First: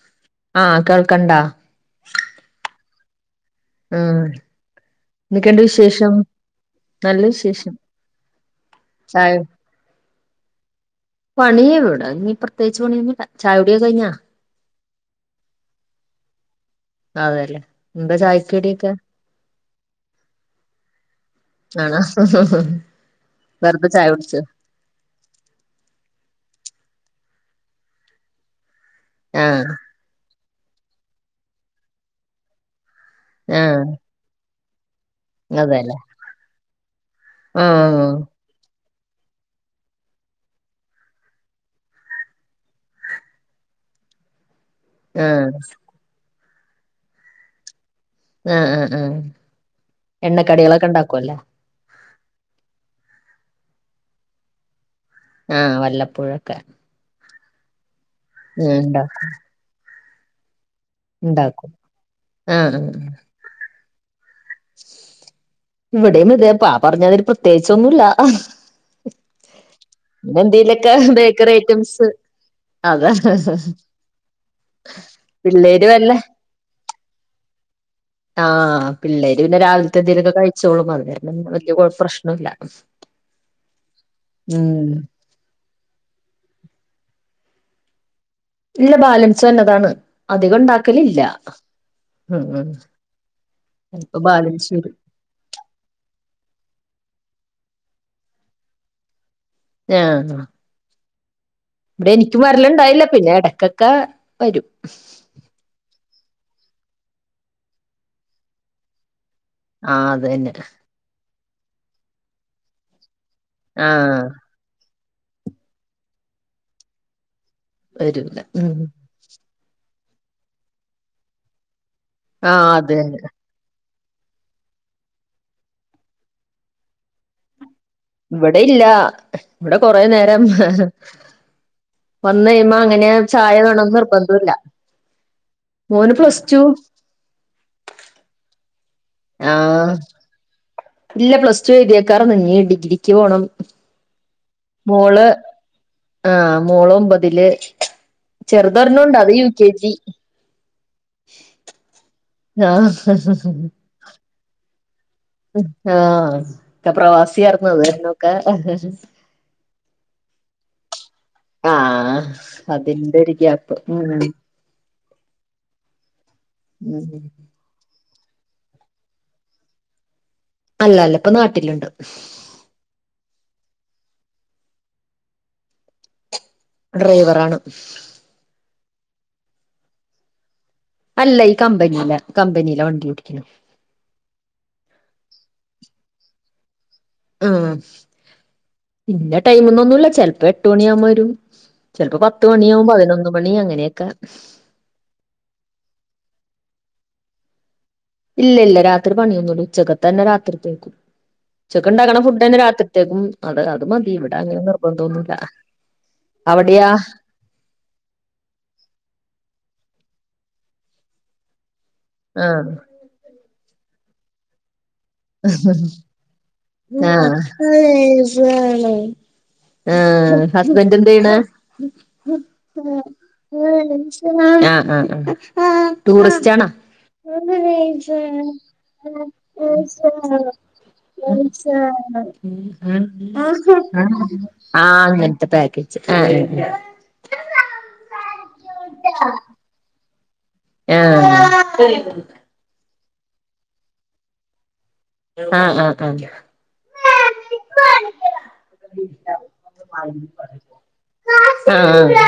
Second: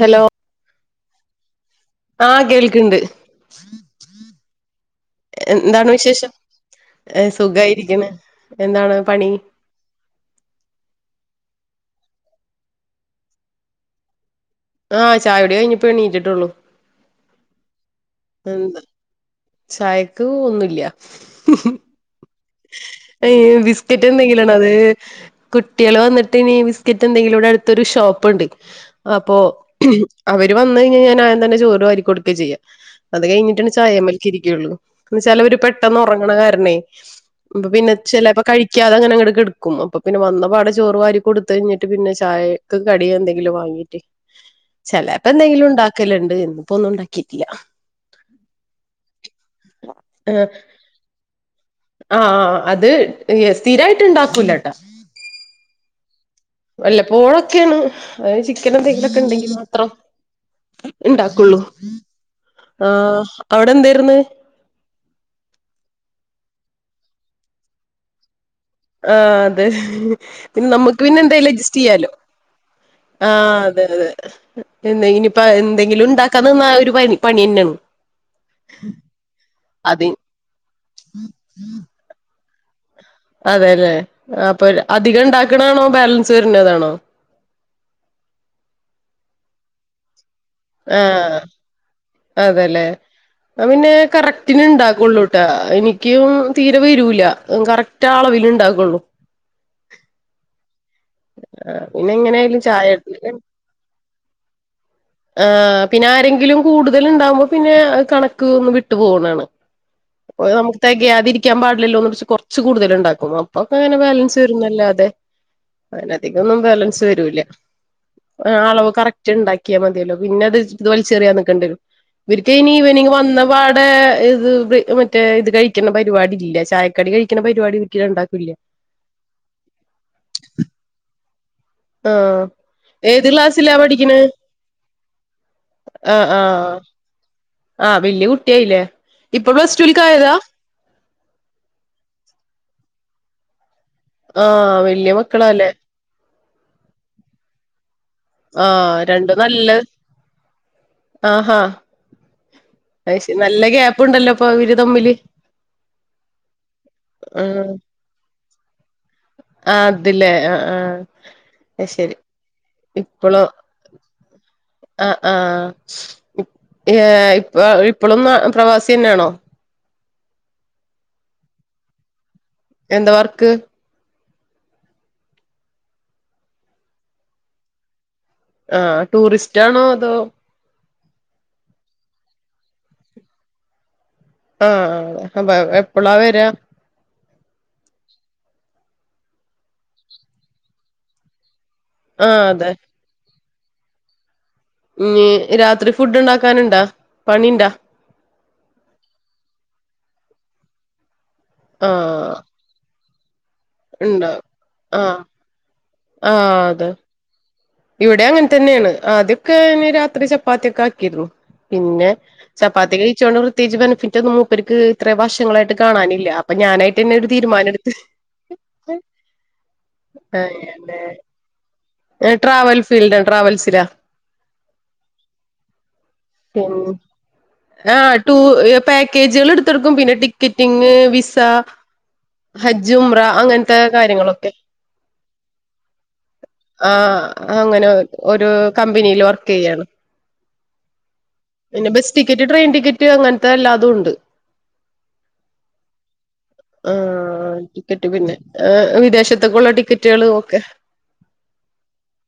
Hello ആഹ് കേൾക്കണ്ടാ ആഹ് കേൾക്കണ്ട് ഉം ന്തൊക്കെണ്ട് വിശേഷം നല്ല വിശേഷം സുഖായിരിക്കണ് എന്താണ് പണി പണി ഇവിട ഇനി പ്രത്യേകിച്ച് പണിയൊന്നൂല്ല ചായ കുടിയൊക്കെ കഴിഞ്ഞാ ആഹ് ചായ കുടി കഴിഞ്ഞിപ്പോ എണീറ്റിട്ടുള്ളു അതേല്ലേ എന്താ ചായക്ക് കടിയൊക്കെ ചായക്ക് ഒന്നുല്ല ആണ ബിസ്ക്കറ്റ് എന്തെങ്കിലാണ് അത് കുട്ടികൾ വന്ന [unintelligible] ബിസ്കറ്റിന്റേയും ഇവിടെ അടുത്തൊരു ഷോപ്പുണ്ട് അപ്പൊ ആഹ് അവ ര് വന്ന് കഴിഞ്ഞാൽ ഞാൻ ആദ്യം തന്നെ ചോറ് വാരിക്കൊടുക്ക ചെയ്യാ അത് കഴിഞ്ഞിട്ടാണ് ആഹ് ചായേമേല്ക്ക് ഇരിക്കുയുള്ളൂ എന്ന വച്ചാൽ അവര് അതെല്ലേ പെട്ടെന്ന് ഉറങ്ങണ കാരണേ പിന്നെ ആഹ് ചിലപ്പോ കഴി ക്കാതെ അങ്ങനങ്ങട് കെടക്കും അപ്പൊ പിന്നെ വന്നപാടെ ചോറ് വാരി കൊടുത്ത് കഴിഞ്ഞിട്ട് പിന്നെ ചായയ്ക്ക് കടി എന്തെങ്കിലും വങ്ങ [inaudible] ചെലപ്പോ ആഹ് എന്തെങ്കിലും ഉണ്ടാക്കലുണ്ട് ഇന്നിപ്പോ ഒന്നും ഉണ്ടാക്കിട്ടില്ല ആഹ് ആഹ് ആഹ് എണ്ണക്കടികളൊക്കെ ഉണ്ടാക്കുവല്ലേ ആഹ് അത് സ്ഥിരായിട്ട് ഉണ്ടാക്കൂലട്ടാ ആഹ് വല്ലപ്പോഴും വല്ലപ്പോഴൊക്കെയാണ് അത് ആഹ് ഇണ്ടാ ചിക്കനെന്തെങ്കിലൊക്കെ ഉണ്ടെങ്കി മാത്രം ഉണ്ടാക്കുള്ളൂ ഇണ്ടാക്കും ആഹ് അവിടെ എന്തായിരുന്ന് ഇവിടെയും ഇതേ പാ പറഞ്ഞാതിരി പ്രത്യേകിച്ചൊന്നൂല്ല ആഹ് അതേ പിന്നെ നമ്മുക്ക് പിന്നെ എന്തേലും ബേക്കറി അഡ്ജസ്റ്റ് ഐറ്റംസ് ചെയ്യാലോ അതാ ആഹ് അതെ അതെ ഇനിപ്പ പിള്ളേര് എന്തെങ്കിലും വല്ല ഉണ്ടാക്കാൻ നിന്ന ഒരു പരി പണിയന്നെ നം ആഹ് പിള്ളേര് പിന്നെ രാവിലത്തെ എന്തേലൊക്കെ കഴിച്ചോളും അതിന് വലിയ പ്രശ്നോല്ല അതെല്ലേ അപ്പൊ അധികം ഉണ്ടാക്കണാണോ ബാലൻസ് വരുന്നതാണോ ഇല്ല ബാലൻസ് വന്നതാണ് അധികം ഉണ്ടാക്കലില്ല ഉം ഉം അതേല്ലേ ആഹ് പിന്നെ ചെലപ്പോ കറക്റ്റിന് ബാലൻസ് വരും ഉണ്ടാക്കുള്ളൂട്ടാ എനിക്കും തീരെ വരൂല കറക്റ്റ് ആളവിലുണ്ടാക്കുള്ളൂ ആഹ് ആ, ഇവിടെ പിന്നെ എനിക്കും എങ്ങനെയായാലും വരലുണ്ടായില്ല ചായ പിന്നെ ഇടക്കൊക്കെ വരും ആഹ് പിന്നെ ആരെങ്കിലും കൂടുതൽ ഉണ്ടാകുമ്പോ പിന്നെ കണക്ക് ഒന്ന് വിട്ടു പോകുന്നാണ് ആഹ് അത് ഓ തന്നെ നമുക്ക് തകയാതിരി ക്കാൻ പാടില്ലല്ലോ എന്ന് വെച്ച് കൊറച്ച് കൂടുതൽ ഉണ്ടാക്കുംഅപ്പൊ അങ്ങനെ ആഹ് ബാലൻസ് വരുന്നു അല്ലാതെ അതിനധികം ഒന്നും ബാലൻസ് വരൂല്ല വരൂല ഉം അളവ് കറക്റ്റ് ഉണ്ടാക്കിയാൽ മതിയല്ലോ പിന്നെ അത് ഇത് വലിചെറിയാന്നിക്കണ്ടിവരും ഇവർക്ക് ആഹ് ഇനി അത് ഈവനിങ് തന്നെ വന്ന പാടെ ഇത് മറ്റേ ഇത് കഴിക്കുന്ന പരിപാടില്ല ചായക്കടി കഴിക്കുന്ന പരിപാടില്ല ഇവിടെ ഇല്ല ഇവിടെ കൊറേ നേരം ആഹ് വന്ന് കഴിയുമ്പോ അങ്ങനെ ഏത് ചായ ക്ലാസ്സിലാ വേനൊന്നു പഠിക്കണെ നിർബന്ധം ഇല്ല മോന് ആഹ് പ്ലസ് ടു ആഹ് ആഹ് വല്ലിയ കുട്ടിയായില്ലേ ഇപ്പൊ പ്ലസ് ആഹ് ടുവിൽക്ക് ആയതാ ഇല്ല പ്ലസ് ടു എഴുതിയക്കാറ ഇനി ഡിഗ്രിക്ക് പോണം ആഹ് വലിയ മോള് മക്കള അല്ലേ ആഹ് മോള് ഒമ്പതില് ആഹ് ചെറുതൊരെണ്ണം ഉണ്ട് അത് രണ്ടും യു കെ നല്ല ജി ആഹാ ആഹ് അത് ശെരി നല്ല ഗ്യാപ്പുണ്ടല്ലോ ഇപ്പൊ ഇവരു തമ്മില് ആഹ് പ്രവാസി ആരുന്നു [unintelligible] ആ അതില്ലേ അ ആഹ് അത് ശെരി ആഹ് അതിന്റെ ഒരു ഗ്യാപ്പ് മൂ മൂ ആ ആഹ് ഉം ഏഹ് ഇപ്പൊ ഇപ്പോളും പ്രവാസി തന്നെയാണോ അല്ല അല്ല ഇപ്പൊ നാട്ടിലുണ്ട് എന്ത വർക്ക് ഡ്രൈവറാണ് ആ ടൂറിസ്റ്റാണോ അതോ അല്ല ഈ കമ്പനിയില കമ്പനിയിലെ വണ്ടി ഓടിക്കുന്നു ആഹ് അപ്പൊ എപ്പോളാ വരാ ആഹ് ഇന്ന ടൈമൊന്നുന്നുമില്ല ചെലപ്പം എട്ട്മണി അമ് വരും ചിലപ്പോ ആഹ് അതെ പത്തുമണിയാവും പതിനൊന്ന് മണി അങ്ങനെയൊക്കെ ഉം രാത്രി ഫുഡ് ഉണ്ടാക്കാനുണ്ടാ പാണിന്ടാ ഇല്ലില്ല രാത്രി പണിയൊന്നുല്ല ഉച്ചക്കത്ത തന്നെ രാത്രിത്തേക്കും ഉച്ചക്ക് ഉണ്ടാക്കണ ആഹ് ഫുഡ് തന്നെ രാത്രിത്തേക്കും അത് അത് മതി ഇവിടെ ഇണ്ടാവും അങ്ങനെ ആഹ് നിർബന്തോന്നില്ല ആഹ് അതെ അവിടെയാ ഇവിടെ അങ്ങനെ തന്നെയാണ് ആദ്യൊക്കെ രാത്രി ചപ്പാത്തിക്കെ ആക്കിരുന്നു പിന്നെ ആഹ് ചപ്പാത്തി കഴിച്ചുണ്ട് പ്രത്യേകിച്ച് ബെനഫിറ്റ് ഒന്നും മൂപ്പർക്ക് ഇത്രേ വർഷങ്ങളായിട്ട് കാണാനില്ല അപ്പൊ ഞാനായിട്ട് തന്നെ ഒരു ആഹ് തീരുമാനം എടുത്ത് ആ ഹസ്ബന്റ് എന്ത് ചെയ്യണ് ട്രാവൽ ഫീൽഡ് ട്രാവൽസിലാ ആഹ് ആഹ് ആഹ് ടൂറിസ്റ്റ് ആണ ആ ടൂർ പാക്കേജുകൾ എടുത്തൊടുക്കും പിന്നെ ടിക്കറ്റിങ് [unintelligible] വിസ ഹജ്ജ് ഉംറ അങ്ങനത്തെ കാര്യങ്ങളൊക്കെ ആഹ് അങ്ങൻത്തെ പാക്കേജ് ആഹ് ആഹ് അങ്ങനെ ഒരോ കമ്പനില് വർക്ക് ചെയ്യാണ് ആഹ് പിന്നെ ബസ് ടിക്കറ്റ് ട്രെയിൻ ടിക്കറ്റ് അങ്ങൻത്തെ അല്ലാതുണ്ട് ആഹ് ആഹ് ആഹ് ആഹ് ടിക്കറ്റ് പിന്നെ വിദേശത്തേക്കുള്ള ടിക്കറ്റുകളും ഒക്കെ ആഹ്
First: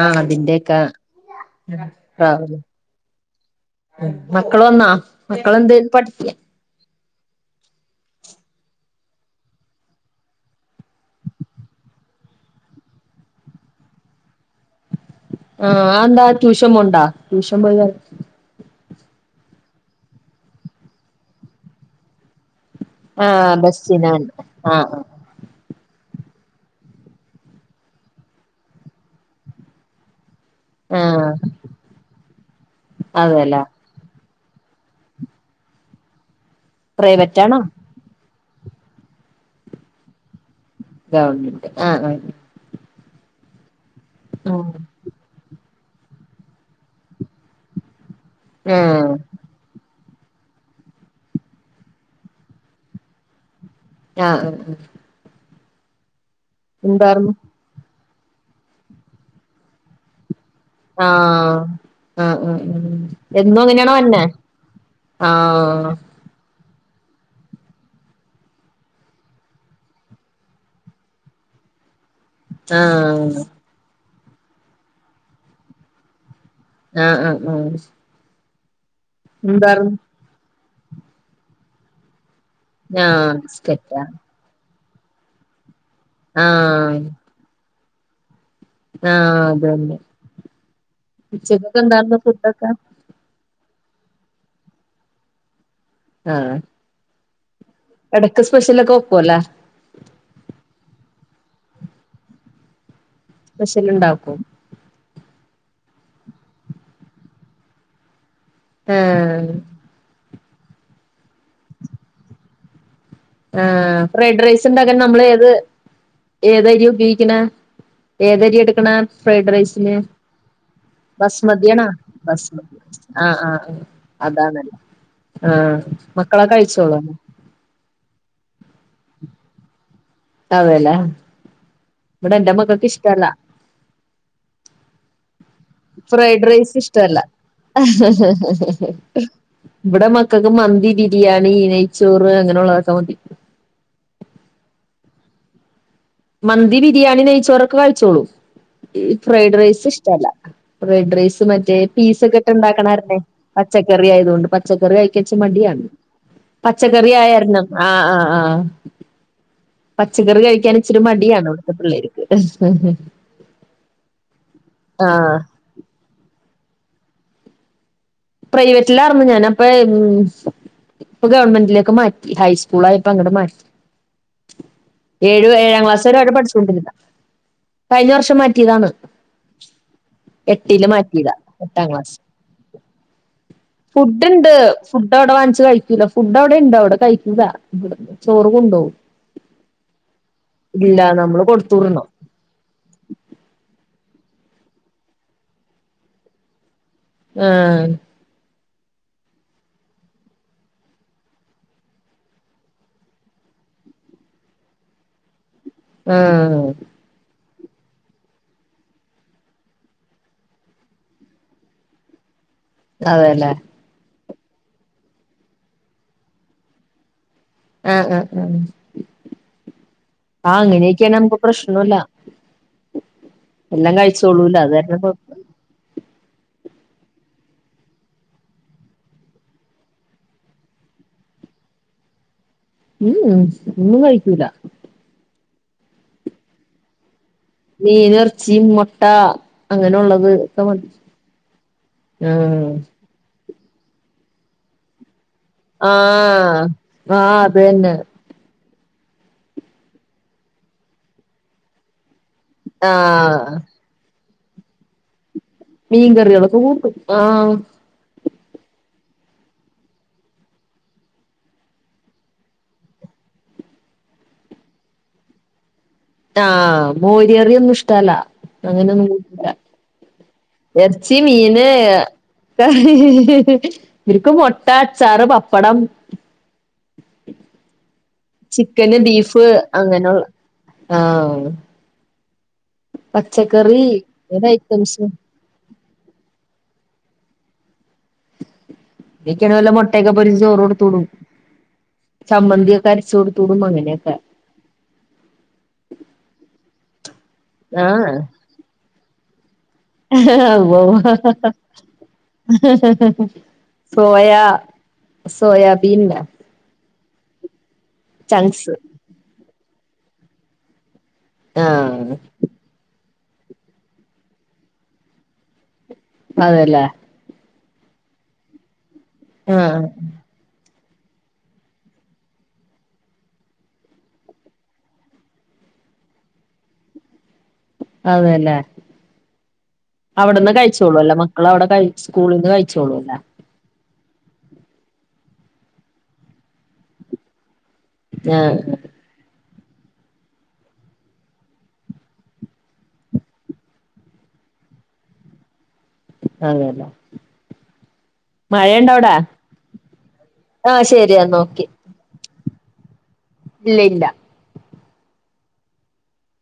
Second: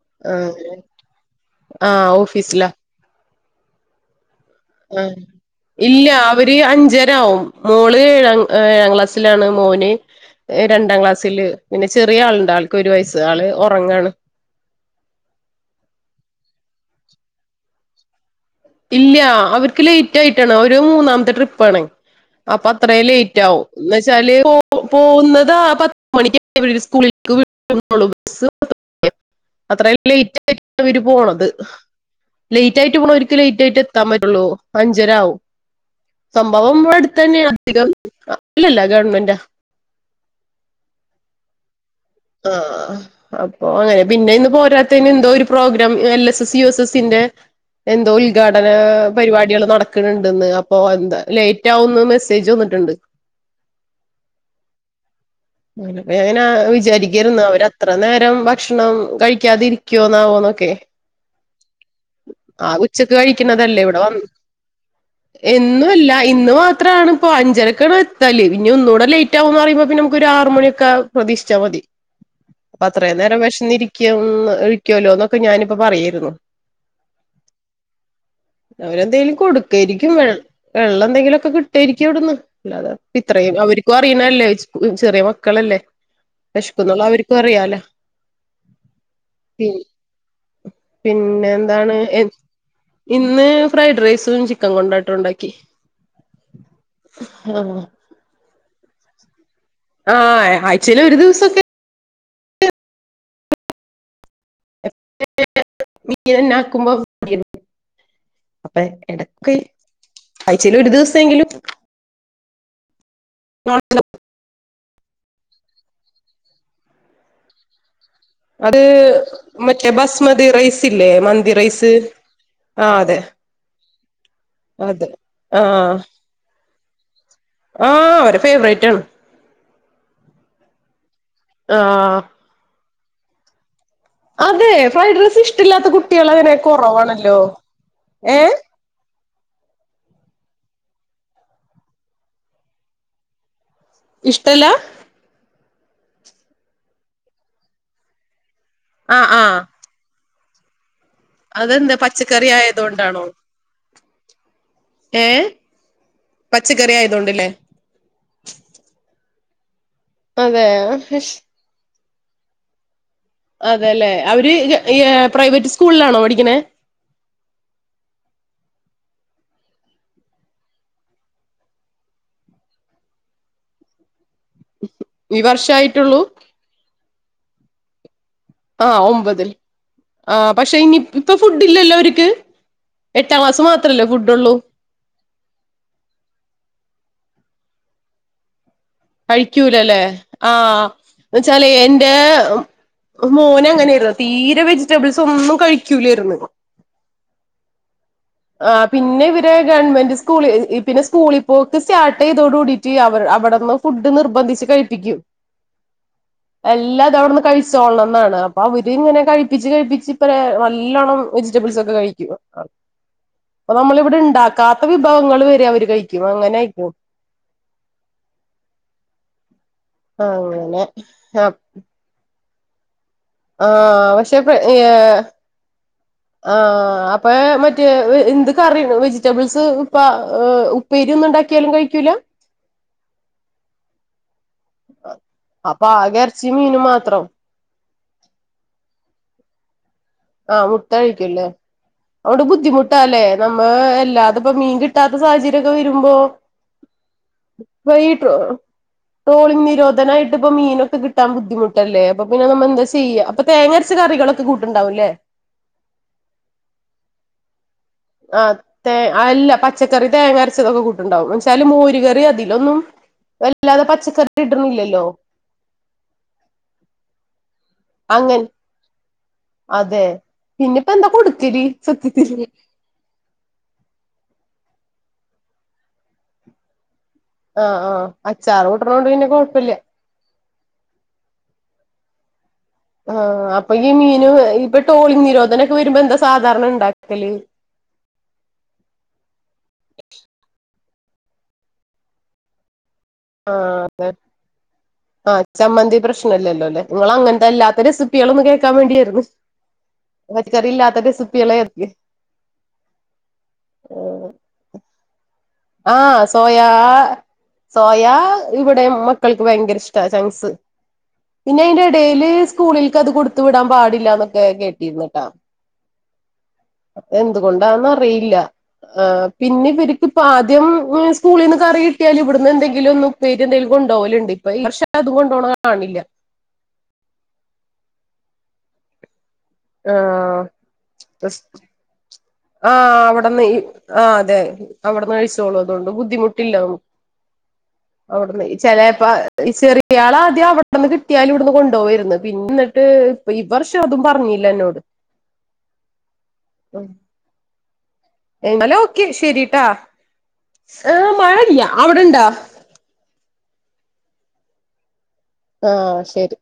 ആഹ് ആ അതിന്റെക്കെ ആ ട്രാവല് ഓഫീസിലാ ഉം ആഹ് ഇല്ല അവര് അഞ്ചര ആവും മോള് ഏഴാം ഈഹ് ഏഴാം ക്ലാസ്സിലാണ് മോന് രണ്ടാം ക്ലാസ്സില് പിന്നെ ചെറിയ ആളുണ്ട് ആൾക്ക് ഒരു വയസ്സ് ആള് ഒറങ്ങാണ് ആഹ് അത് ന്താ ട്യൂഷൻ പോണ്ടാ ട്യൂഷൻ [unintelligible] ഇല്ല അവര്ക്ക് ലേറ്റ് ആയിട്ടാണ് അവരു മൂന്നാമത്തെ ട്രിപ്പാണ് അപ്പ അത്രയും ലേറ്റ് ആഹ് ആവും എന്ന് ബസ്സിനാണ് വെച്ചാല് പോ ആഹ് പോകുന്നത് ആഹ്‌ പ മണിക്ക് സ്കൂളിലേക്ക് വീടോളു [unintelligible] അത്രേം ലേറ്റാ [unintelligible] അവര് ആഹ് പോണത് ലേറ്റ് ആയിട്ട് പോണോരിക്ക് അതെല്ലേ ലേറ്റ് ആയിട്ട് എത്താൻ പറ്റ റ്റുളു അഞ്ചര ആവും സംഭവം ഇവടെ അടുത്തന്നെ പ്രൈവറ്റാണോ അധികം ഇല്ലല്ല ഗവൺമെൻറ്റാ ഗവൺമെൻറ്റ് ആഹ് അപ്പൊ അങ്ങനെ പിന്നെ ഇന്ന് പോരാത്തേന് എന്തോ ഒരു program L S S, U S എസ്സിന്റെ എന്തോ ഉദ്ഘാടനാ ആഹ് ആഹ് ആഹ് പരിപാടികള് നട ക്കണിണ്ടന്ന് അപ്പൊ എന്താ ലേറ്റാവുംന്ന് മെസ്സേജ് വന്നിട്ടെണ്ട് ആഹ് അഹ് ആഹ് [unintelligible] എന്താർന്നു വിചാരിക്കുവേരുന്ന് അവരത്ര നേ രം ഭക്ഷണം കഴിക്കാതിരിക്കോന്നാവോ ക്കെ ആഹ് ആഹ് ആഹ് ആകെ ആഹ് ഉച്ചക്ക് എന്നും കഴിക്കണതല്ലേ അങ്ങനെയാണോ ഇവിടെ വന്ന് വര്ണേ എന്നു ആഹ് അല്ല ഇന്ന് മാ ത്രാണ് ഇപ്പൊ അഞ്ചരക്കാണ് എത്തല് ഇനി ഒന്നൂടെ ലേറ്റ് ആകൂന്ന് പറയുമ്പോ നമുക്ക് ഒരു ആറ് മണിയൊക്കാ പ്രതീക്ഷിച്ചാ മതി. അപ്പ അത്രേ നേരം ആഹ് വിശന്നിരിക്കവുന്ന് ഇരിക്കുവല്ലോ എന്നൊക്കെ ഞാനിപ്പോ പറയേരുന്ന് ആഹ് ആഹ് അഹ് അവരെന്തേലും കൊടുക്കേയിരിക്കും വെ വെള്ളം എന്തെങ്കിലും ഒക്കെ കിട്ടേയിരിക്കും അവിടുന്ന്. അല്ലാത ആഹ് ഇത്രയും അവരിക്കും ബിസ്ക്കറ്റാ അറിയണല്ലേ ചെറിയ മക്കളല്ലേ ആഹ് [unintelligible] അവരിക്കും അറിയാല്ലാ ആഹ് അതന്നെ ഉച്ചക്കൊക്കെ പിന്നെന്താണ് എന്താർന്നു എൻ ഫുഡൊക്കെ ഇന്ന് ഫ്രൈഡ് റൈസും ചിക്കൻ കൊണ്ടാട്ടോ ഉണ്ടാക്കി. [unintelligible] ആഹ് എടക്ക് സ്പെഷ്യൽ ഒക്കെ വെക്കുവല്ലേ ആഹ് ആഴ്ച്ചേല് ഒരു ദിവസൊക്കെ സ്പെഷ്യൽ ഇണ്ടാക്കും [unintelligible] അപ്പ ആഹ് എടക്ക് ആഴ്ച്ചേൽ ഒരു ദിവസെങ്കിലും ആഹ് ഫ്രൈഡ് റൈസ്ണ്ടാക്കാൻ നമ്മള് ഏത് ഏതര്യാ ഉപയോഗിക്ക്ണേ? ഏതര്യാ അത് ഇട്ക്ക്ണേ ഫ്രൈഡ് മറ്റേ റൈസിന് ബസ്മതി റൈസ് ഇല്ലേ മന്തി ബസ്മതിയാണാ റൈസ് ബസ്മതി ആഹ് ആ അതാണല്ലേ ആഹ് മക്കളത് കഴിച്ചോളു [inaudible] ആഹ് അവരെ ഫേവറേയ്റ്റാണ്. അതെ ലാ ആഹ് ഇബടെൻ്റെ മക്കൾക്കിഷ്ടല്ല. അതെ ഫ്രൈഡ് റൈസ് ഇഷ് ഫ്രൈഡ് റൈസ് ഇഷ്ടല്ല ഏഹ് ഇവിടെ ക്ക് മന്തി ബിരിയാണി നെയ്ച്ചോറ് അങ്ങനെ ഉള്ളതൊക്കെ മന്തി ഇഷ്ടല്ലാ മന്തി ബിരിയാണി നയിച്ചോരൊക്കെ കഴിച്ചോളൂ ഈ ആഹ് ഫ്രൈഡ് ആഹ് റൈസ് ഇഷ്ടമല്ല റെഡ് റൈസ് മറ്റേ അതെന്താ പീസ ഒക്കെ പച്ചക്കറി ഒക്കെ ഇണ്ടാക്കണരല്ലേ ആയതുകൊണ്ടാണോ പച്ചക്കറി ആയതൊണ്ട് പച്ചക്കറി കഴിക്കച്ച ഏഹ് മടിയാണ് പച്ചക്കറി ആയിരുന്നു ആഹ് ആഹ് ആഹ പച്ചക്കറി അതെ കഴിക്കാൻ ഇച്ചിരി മടിയാണ് അവിടുത്തെ പിള്ളേർക്ക് അതെല്ലെ അവര് ആഹ് പ്രൈവറ്റ് സ്കൂളിലാണോ പഠിക്കണെ പ്രൈവറ്റിലറരുന്നു ഞാന അപ്പൊ ഇപ്പൊ ഗവൺമെന്റിലേക്കെ മാറ്റി ഹൈസ്കൂൾ ആയപ്പോ അങ്ങട്ട് മാറ്റി ഈ ഏഴു ഏഴാം ക്ലാസ് വരെ വർഷായിട്ടുള്ളൂ അവവിടെ പഠിച്ചുകൊണ്ടിരുന്ന കഴിഞ്ഞ വർഷം മാറ്റിയതാണ് ആഹ് ഒമ്പതിൽ ആഹ് പക്ഷെ എട്ടില് ഇനി ഇപ്പൊ മാറ്റിയതാ ഫുഡ് എട്ടാം ഇല്ലല്ലോ ക്ലാസ് അവർക്ക് എട്ടാം ക്ലാസ് മാത്രല്ലേ ഫുഡ്ുണ്ട് ഫുഡുള്ളൂ ഫുഡ് അവിടെ വാങ്ങിച്ചച്ച് കഴിക്കൂല ഫുഡ് അവിടെ ഇണ്ട് അവിടെ കഴ ഇവിടെ ചോറ് കൊണ്ടോവും കഴിക്കൂലല്ലേ ആഹ ഇല്ല നമ്മള് എന്നച്ചാല് കൊടുത്തൂടണം എന്റെ മോൻ അങ്ങനെയായിരുന്നു തീരെ വെജിറ്റബിൾസ് ഒന്നും കഴിക്കൂലായിരുന്നു ആഹ ആ പിന്നെ ഇവര് ഗവൺമെന്റ് സ്കൂളി പിന്നെ സ്കൂളിപ്പോക്കെ സ്റ്റാർട്ട് ചെയ്തോട കൂടിട്ട് അവർ ഫുഡ് നിർബന്ധിച്ച് കഴിപ്പിക്കും ആഹ് എല്ലാവരെയും കഴി ന്നാണ് അപ്പൊ അവര് ഇങ്ങനെ കഴിപ്പിച്ച് കഴിപ്പിച്ച് ഇപ്പ നല്ലോണം വെജിറ്റബിൾസ് ഒക്കെ കഴിക്കും അതെല്ലേ അപ്പൊ നമ്മളിവിടെ ഉണ്ടാക്കാത്ത വിഭവങ്ങൾ വരെ അവര് കഴിക്കും അങ്ങനെ ആയിരിക്കും ആഹ ആഹ ഉഹ ആ അങ്ങനെ അങ്ങനെയൊക്കെയ നമുക്ക് പ്രശ്നല്ല എല്ലാം ആഹ പക്ഷെ കഴിച്ചോളൂല അത് ഏ കാരണം കൊ ആ അപ്പ മറ്റേ എന്ത് കറിയാണ് വെജിറ്റബിൾസ് ഉപ്പ ഉപ്പേരി ഉണ്ടാക്കിയാലും കഴിക്കൂല ഉം ഒന്നും കഴിക്കൂല അപ്പൊ ആകെ ഇറച്ചി മീനും മാത്രം മീൻ ഇറച്ചി മുട്ട അങ്ങനെയുള്ളത് ഒക്കെ ആഹ മതി മുട്ടകഴിക്കല്ലേ അവിടെ ആഹ് ബുദ്ധിമുട്ടാല്ലേ നമ്മ അല്ലാതെ ഇപ്പോ മീൻ കിട്ടാത്ത സാഹചര്യംക്കെ വരുമ്പോ ആഹ് ആഹ് അത് തന്നെ വൈകിട്ട് ട്രോളിങ് നിരോധനായിട്ട്ഇപ്പ മീനൊക്കെ കിട്ടാൻ ബുദ്ധിമുട്ടല്ലേ അപ്പ പിന്നെ നമ്മ എന്താ ചെയ്യ അപ്പൊ ആഹ് തേങ്ങരച്ച കറികളൊക്ക കൂട്ടുണ്ടാവുംല്ലേ മീൻ കറികളൊക്കെ കൂട്ടും ആഹ് ആതേ അല്ല പച്ചക്കറി തേങ്ങ അരച്ചതൊക്കെ കൂട്ടുണ്ടാവും എന്നെച്ചാല് മോര് കറി അതിലൊന്നും വല്ലാതെ പച്ചക്കറി ഇടണില്ലല്ലോ ആഹ മോരികറിയൊന്നും ഇഷ്ടല്ല അങ്ങനെ അങ്ങനെ ഒന്നും അതെ പിന്നെപ്പ എന്താ ഇറച്ചി കൊടുക്കല് മീന് സത്യത്തില് ഇക്ക ഇവര്ക്ക് മുട്ട അച്ചാറ് പപ്പടം ആഹ് ആഹ് അച്ചാറ് ചിക്കന് കൂട്ടണോണ്ട് പിന്നെ ബീഫ് കൊഴപ്പല്ല അങ്ങനെയുള്ള ആഹ ആഹ അപ്പൊ ഈ മീന ഏത് ഇപ്പൊ ഐറ്റംസും ട്രോളിങ്‌ നിരോധനൊക്കെ വരുമ്പോ എന്താ സാധാരണ ഉണ്ടാക്ക കല് ഇതൊക്കെയണേല് മുട്ടക്കെ പൊരിച്ച് ചോറ് കൊടുത്ത വിടും ചമ്മന്തി ആ അതെ ആ ചമ്മന്തി പ്രശ്നല്ലല്ലോ അല്ലെ നിങ്ങളങ്ങന അതല്ലാത്തെറെസിപ്പികളൊന്ന് കേൾക്കാൻ വേണ്ടിയായിരുന്നു പച്ചക്കറി ഇല്ലാത്ത [inaudible] റെസിപ്പികളെ സോയാ സോ ആഹ് സോയാ സോയാ ചങ്ക്സ് ഇവടേം മക്കൾക്ക് ഭയങ്കര ഇഷ് ച ചംഗ്‌സ് പിന്നെ അയ്ന്റെ ആഹ് എടേല് സ്കൂളിൽക്കത് കൊട് ത്തു വിടാൻ പാടില്ലാന്നൊക്കെ കേട്ടീര്ന്ന്ട്ടാ. അതെ ല്ലേ കൊണ്ടാന്നറിയില്ല ഏഹ് ആഹ് പിന്നെവരിക്ക് [unintelligible] സ്കൂളീന്ന് കറി കിട്ടിയാല് ഇവിട്ന്ന് എന്തെങ്കിലും ഒന്ന് ഉപ്പേരി എന്തേലും കൊണ്ടോവല്ണ്ട് ഇപ്പ ഈ വർഷ അതും കൊണ്ടോണ കാണ് ണില്ല്യ. അതല്ലേ ആഹ് അവിട്ന്ന് കഴിച്ചോളും അല്ലേ മക്കള് അവിടെ കഴിച്ച് ആഹ് അവിടന്നെയ് ആഹ് അതെ അവിടന്ന് കഴിച്ചോളും അതുകൊണ്ട് ബുദ്ധിമുട്ടില്ല നമു അവിടന്ന് ആഹ് ചെലേപ്പ ചെറിയാള് ആദ്യം അവിടെന്ന് കിട്ടിയാലും ഇവിടുന്ന് കൊണ്ടോവേര്ന്ന്. പിന്നന്നിട്ട് ഇപ്പ ഈ വർഷം അതും പറഞ്ഞ് ഇല്ല എന്നോട് ആ [unintelligible] എന്നാല് ഓക്കെ ശെരിട്ടാ ആഹ് ഏഹ് ശരി എന്നാ ഓക്കെ മഴല്ല്യ അവിടെണ്ടാ? ഇല്ല ഇല്ല. ആഹ് ശരി.